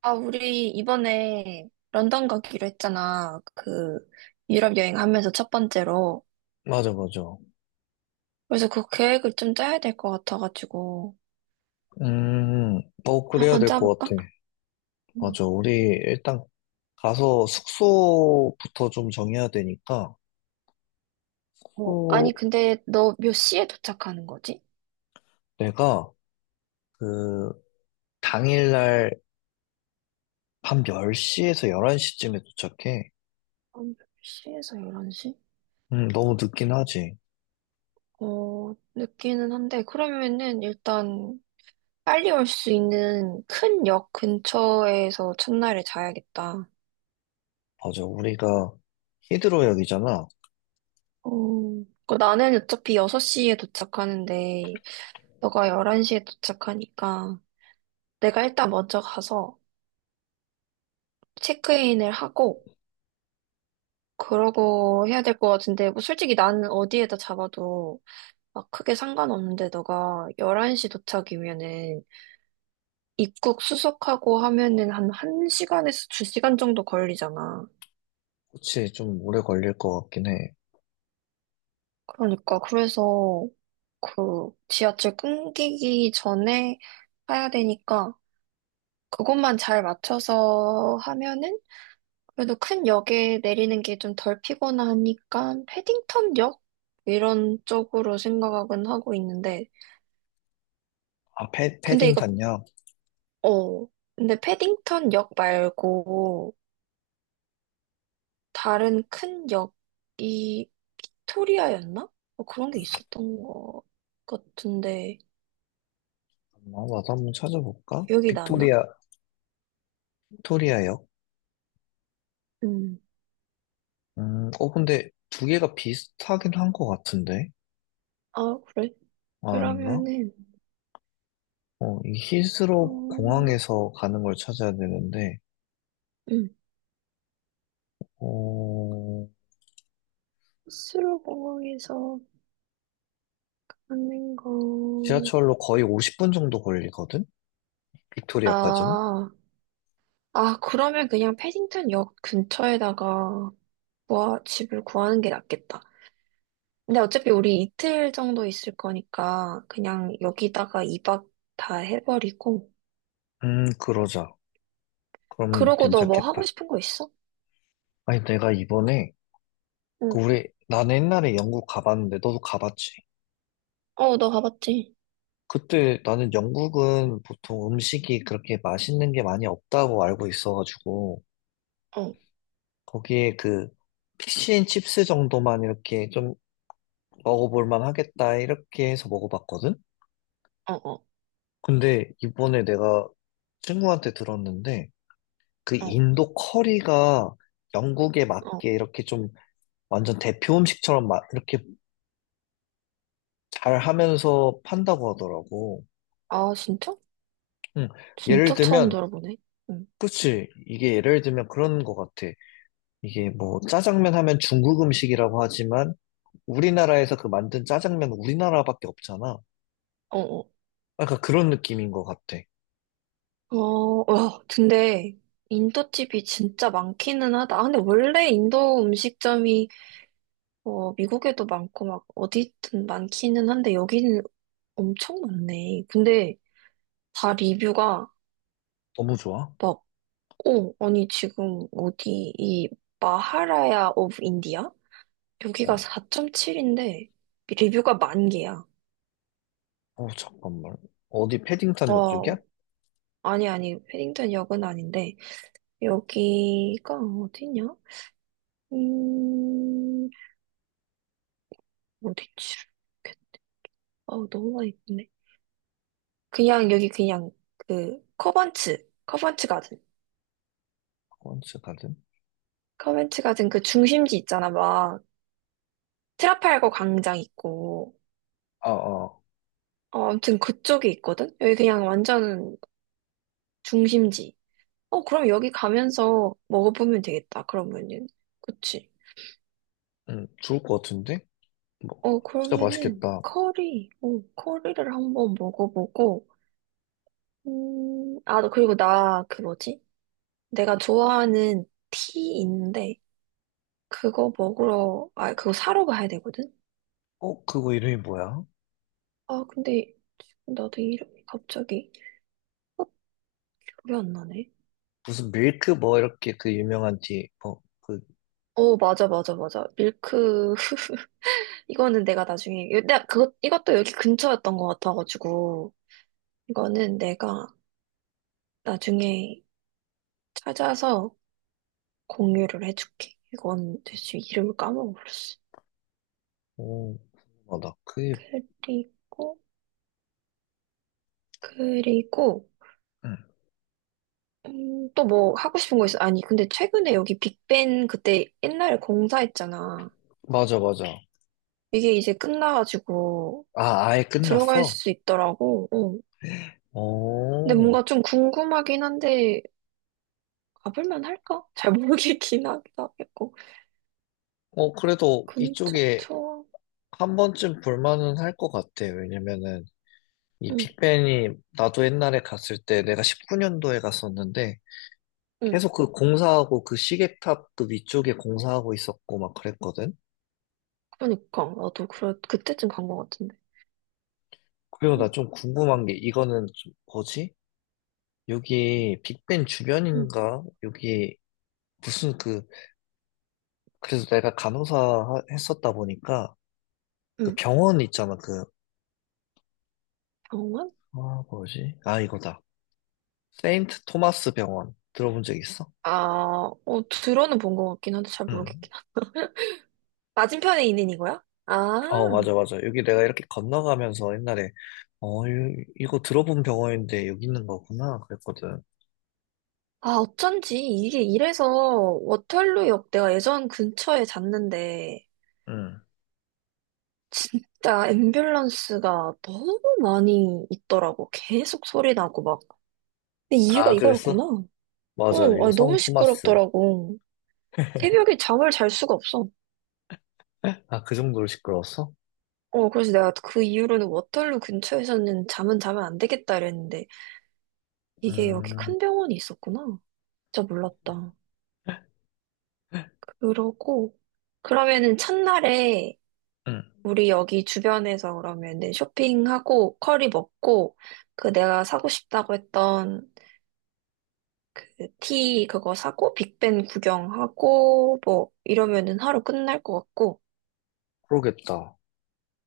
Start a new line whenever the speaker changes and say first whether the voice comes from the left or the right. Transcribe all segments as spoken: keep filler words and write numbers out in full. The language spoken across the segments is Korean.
right: 아, 우리 이번에 런던 가기로 했잖아. 그 유럽 여행 하면서 첫 번째로.
left: 맞아, 맞아.
right: 그래서 그 계획을 좀 짜야 될 것 같아가지고.
left: 음, 어, 그래야
right: 한번
left: 될 것
right: 짜볼까?
left: 같아.
right: 음.
left: 맞아. 우리 일단 가서 숙소부터 좀 정해야 되니까,
right: 어, 아니,
left: 숙소
right: 근데 너 몇 시에 도착하는 거지?
left: 내가 그 당일날 밤 열 시에서 열한 시쯤에 도착해.
right: 한1시에서 열한 시?
left: 음, 너무 늦긴 하지.
right: 어, 늦기는 한데, 그러면은 일단 빨리 올 수 있는 큰 역 근처에서 첫날에 자야겠다.
left: 맞아. 우리가 히드로역이잖아.
right: 어, 그 나는 어차피 여섯 시에 도착하는데, 너가 열한 시에 도착하니까 내가 일단 먼저 가서 체크인을 하고 그러고 해야 될 것 같은데 뭐 솔직히 나는 어디에다 잡아도 막 크게 상관없는데 너가 열한 시 도착이면은 입국 수속하고 하면은 한 1시간에서 두 시간 정도 걸리잖아.
left: 그치, 좀 오래 걸릴 것 같긴 해.
right: 그러니까 그래서 그 지하철 끊기기 전에 해야 되니까 그것만 잘 맞춰서 하면은 그래도 큰 역에 내리는 게 좀 덜 피곤하니까 패딩턴 역? 이런 쪽으로 생각은 하고 있는데
left: 아, 패,
right: 근데
left: 패딩
right: 이거
left: 샀냐?
right: 어 근데 패딩턴 역 말고 다른 큰 역이 빅토리아였나? 뭐 그런 게 있었던 것 같은데
left: 아, 나도 한번 찾아볼까?
right: 기억이 나나?
left: 빅토리아, 빅토리아역?
right: 음.
left: 음, 어, 근데 두 개가 비슷하긴 한 것 같은데?
right: 아 그래?
left: 아, 아닌가?
right: 그러면은
left: 어, 이 히스로
right: 어,
left: 공항에서 가는 걸 찾아야 되는데,
right: 음.
left: 어,
right: 스스로 공항에서 하는 거
left: 지하철로 거의 오십 분 정도 걸리거든? 빅토리아까지는?
right: 아. 아, 그러면 그냥 패딩턴 역 근처에다가 뭐 집을 구하는 게 낫겠다. 근데 어차피 우리 이틀 정도 있을 거니까 그냥 여기다가 이 박 다 해버리고.
left: 음, 그러자. 그럼
right: 그러고 너 뭐 하고
left: 괜찮겠다.
right: 싶은 거 있어?
left: 아니, 내가 이번에,
right: 응.
left: 그 우리, 나는 옛날에 영국 가봤는데, 너도 가봤지?
right: 어, 너 가봤지?
left: 그때 나는 영국은 보통 음식이 그렇게 맛있는 게 많이 없다고 알고 있어가지고,
right: 어,
left: 거기에 그, 피시앤칩스 정도만 이렇게 좀 먹어볼 만 하겠다, 이렇게 해서 먹어봤거든?
right: 어, 어,
left: 근데 이번에 내가 친구한테 들었는데 그
right: 어,
left: 인도 커리가 영국에
right: 어.
left: 맞게 이렇게 좀 완전 대표 음식처럼 마- 이렇게 잘 하면서 판다고 하더라고.
right: 아, 진짜?
left: 응. 예를
right: 진짜 처음
left: 들면,
right: 들어보네. 응.
left: 그치. 이게 예를 들면 그런 것 같아. 이게 뭐 짜장면 하면 중국 음식이라고 하지만 우리나라에서 그 만든 짜장면 우리나라밖에 없잖아.
right: 어, 어.
left: 약간 그런 느낌인 것 같아.
right: 어, 와, 근데 인도집이 진짜 많기는 하다. 아, 근데 원래 인도 음식점이 어, 미국에도 많고 막 어디든 많기는 한데 여기는 엄청 많네. 근데 다 리뷰가
left: 너무 좋아.
right: 막, 오 아니 지금 어디 이 마하라야 오브 인디아? 여기가
left: 어,
right: 사 점 칠인데 리뷰가 만 개야.
left: 어 잠깐만. 어디 패딩턴 역쪽이야?
right: 어, 아니 아니 패딩턴 역은 아닌데 여기가 어디냐? 음, 어디지? 어, 너무 많이 있네. 그냥 여기 그냥 그 커번츠, 커번츠 가든.
left: 콘츠 가든?
right: 커벤츠 가든 그 중심지 있잖아, 막 트라팔거 광장 있고,
left: 아, 아.
right: 어, 아무튼 그쪽에 있거든? 여기 그냥 완전 중심지. 어, 그럼 여기 가면서 먹어보면 되겠다, 그러면은. 그치?
left: 응, 좋을 것 같은데? 뭐,
right: 어,
left: 진짜
right: 그러면은
left: 맛있겠다.
right: 커리, 어, 커리를 한번 먹어보고, 음, 아, 너 그리고 나 그 뭐지? 내가 좋아하는 티 있는데, 그거 먹으러, 아, 그거 사러 가야 되거든?
left: 어, 그거 이름이 뭐야?
right: 아, 근데 지금 나도 이름이 갑자기 기억이 안 나네.
left: 무슨 밀크 뭐 이렇게 그 유명한 티, 어, 그,
right: 어, 맞아, 맞아, 맞아. 밀크, 이거는 내가 나중에, 내가 그것, 이것도 여기 근처였던 것 같아가지고, 이거는 내가 나중에 찾아서 공유를 해줄게. 이건 대체 이름을 까먹었어.
left: 오, 맞아. 그게,
right: 그리고, 그리고,
left: 응,
right: 음, 또 뭐 하고 싶은 거 있어? 아니, 근데 최근에 여기 빅벤 그때 옛날에 공사했잖아.
left: 맞아, 맞아.
right: 이게 이제 끝나가지고
left: 아, 아예
right: 들어갈
left: 끝났어?
right: 수 있더라고. 어. 근데
left: 오,
right: 뭔가 좀 궁금하긴 한데, 가볼만 할까? 잘 모르겠긴 하겠고.
left: 어, 그래도
right: 근처
left: 이쪽에
right: 투어.
left: 한 번쯤 볼만은 할 것 같아. 왜냐면은, 이
right: 응,
left: 빅벤이 나도 옛날에 갔을 때 내가 십구 년도에 갔었는데,
right: 응.
left: 계속 그 공사하고 그 시계탑 그 위쪽에 공사하고 있었고 막 그랬거든?
right: 그러니까 나도 그래 그때쯤 간 것 같은데.
left: 그리고
right: 응,
left: 나 좀 궁금한 게 이거는 좀 뭐지? 여기 빅벤
right: 응,
left: 주변인가? 여기 무슨 그 그래서 내가 간호사 하- 했었다 보니까 그
right: 응.
left: 병원 있잖아 그
right: 병원?
left: 아 뭐지? 아 이거다. 세인트 토마스 병원 들어본 적 있어?
right: 아, 어 들어는 본 것 같긴 한데 잘
left: 응.
right: 모르겠긴. 하- 맞은편에 있는 이거야?
left: 어
right: 아,
left: 맞아 맞아 여기 내가 이렇게 건너가면서 옛날에 어 이- 이거 들어본 병원인데 여기 있는 거구나 그랬거든.
right: 아 어쩐지 이게 이래서 워털루역 내가 예전 근처에 잤는데
left: 응.
right: 진짜 앰뷸런스가 너무 많이 있더라고. 계속 소리 나고 막. 근데 이유가
left: 아 그랬어?
right: 이거였구나.
left: 맞아
right: 응,
left: 이거
right: 아니, 너무
left: 성 토마스.
right: 시끄럽더라고. 새벽에 잠을 잘 수가 없어.
left: 아 그 정도로 시끄러웠어?
right: 어, 그래서 내가 그 이후로는 워털루 근처에서는 잠은 자면 안 되겠다 이랬는데, 이게 여기
left: 음.
right: 큰 병원이 있었구나. 진짜 몰랐다. 그러고, 그러면은 첫날에
left: 응.
right: 우리 여기 주변에서 그러면은 쇼핑하고, 커리 먹고, 그 내가 사고 싶다고 했던 그 티 그거 사고, 빅벤 구경하고, 뭐, 이러면은 하루 끝날 것 같고,
left: 그러겠다.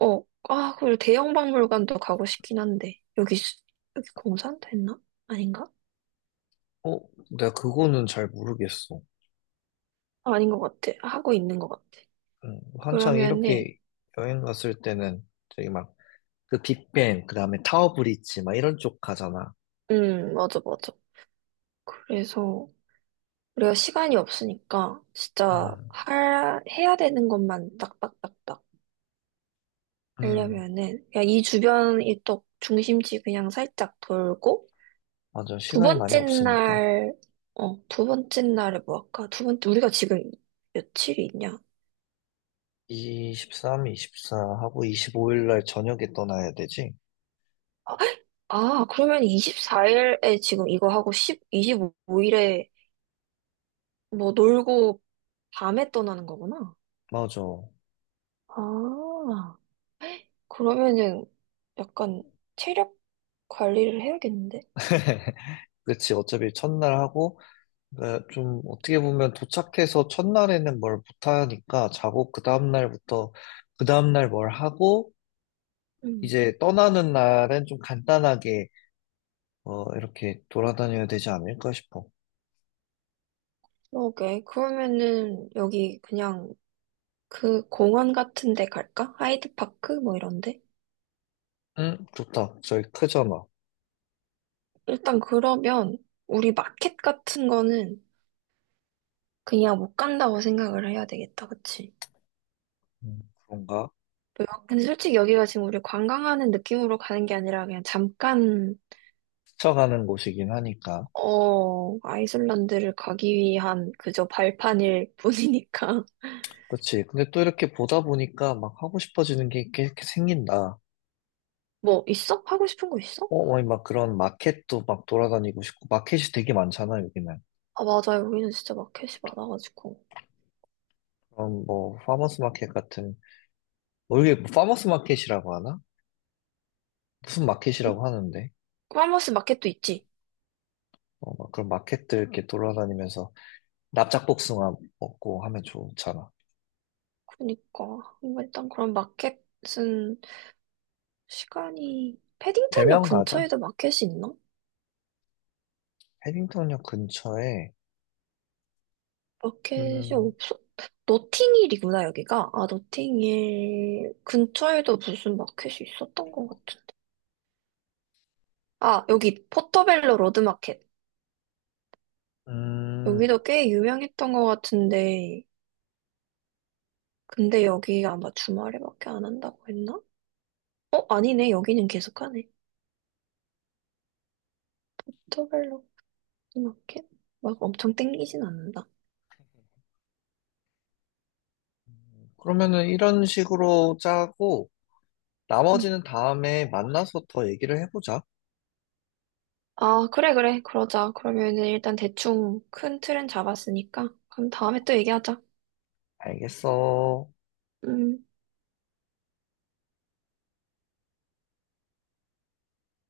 right: 어, 아, 그리고 대형 박물관도 가고 싶긴 한데, 여기, 수- 여기 공산됐나? 아닌가?
left: 어, 내가 그거는 잘 모르겠어.
right: 아, 아닌 것 같아. 하고 있는 것 같아.
left: 음, 한창
right: 그러면은,
left: 이렇게 여행 갔을 때는 저기 막 그 빅뱅, 그 다음에 타워 브릿지 막 이런 쪽 가잖아.
right: 음, 맞아, 맞아. 그래서, 우리가 시간이 없으니까, 진짜,
left: 음,
right: 할, 해야 되는 것만 딱딱딱딱
left: 음,
right: 하려면은, 그냥 이 주변, 이쪽 중심지 그냥 살짝 돌고,
left: 맞아.
right: 두
left: 시간이 많이
right: 번째
left: 없으니까.
right: 날, 어, 두 번째 날에 뭐 할까? 두 번째, 우리가 지금 며칠이 있냐?
left: 이십삼, 이십사 하고 이십오 일 날 저녁에 떠나야 되지?
right: 아, 그러면 이십사 일에 지금 이거 하고 십이 이십오 일에 뭐 놀고 밤에 떠나는 거구나.
left: 맞아.
right: 아, 그러면은 약간 체력 관리를 해야겠는데?
left: 그치. 어차피 첫날 하고, 어, 좀 어떻게 보면 도착해서 첫날에는 뭘 못하니까 자고 그 다음날부터 그 다음날 뭘 하고
right: 음.
left: 이제 떠나는 날엔 좀 간단하게 어, 이렇게 돌아다녀야 되지 않을까 싶어.
right: 오케이. 그러면은 여기 그냥 그 공원 같은 데 갈까? 하이드파크? 뭐 이런데?
left: 응, 좋다. 저희 크잖아.
right: 일단 그러면 우리 마켓 같은 거는 그냥 못 간다고 생각을 해야 되겠다. 그치?
left: 음, 그런가?
right: 근데 솔직히 여기가 지금 우리 관광하는 느낌으로 가는 게 아니라 그냥 잠깐,
left: 스쳐가는 곳이긴 하니까.
right: 어, 아이슬란드를 가기 위한 그저 발판일 뿐이니까.
left: 그치. 근데 또 이렇게 보다 보니까 막 하고 싶어지는 게 이렇게, 이렇게 생긴다.
right: 뭐, 있어? 하고 싶은 거 있어?
left: 어, 뭐막 그런 마켓도 막 돌아다니고 싶고, 마켓이 되게 많잖아, 여기는.
right: 아, 맞아. 여기는 진짜 마켓이 많아가지고.
left: 그럼 뭐, 파머스 마켓 같은, 뭐 이게 뭐 파머스 마켓이라고 하나? 무슨
right: 응?
left: 마켓이라고 하는데?
right: 크바머스 마켓도 있지.
left: 어, 막 그런 마켓들 이렇게 돌아다니면서 납작복숭아 먹고 하면 좋잖아.
right: 그러니까. 뭔가 일단 그런 마켓은 시간이, 패딩턴역
left: 대면 가자.
right: 근처에도 마켓이 있나?
left: 해빙턴역 근처에,
right: 마켓이
left: 음,
right: 없어? 노팅힐이구나, 여기가. 아, 노팅힐 근처에도 무슨 마켓이 있었던 것 같은데. 아, 여기 포터벨로 로드마켓.
left: 음,
right: 여기도 꽤 유명했던 것 같은데. 근데 여기 아마 주말에밖에 안 한다고 했나? 어, 아니네. 여기는 계속 하네. 포터벨로 로드마켓? 막 엄청 땡기진 않는다.
left: 그러면은 이런 식으로 짜고,
right: 응.
left: 나머지는 다음에 만나서 더 얘기를 해보자.
right: 아, 그래, 그래. 그러자. 그러면 일단 대충 큰 틀은 잡았으니까. 그럼 다음에 또 얘기하자.
left: 알겠어.
right: 음.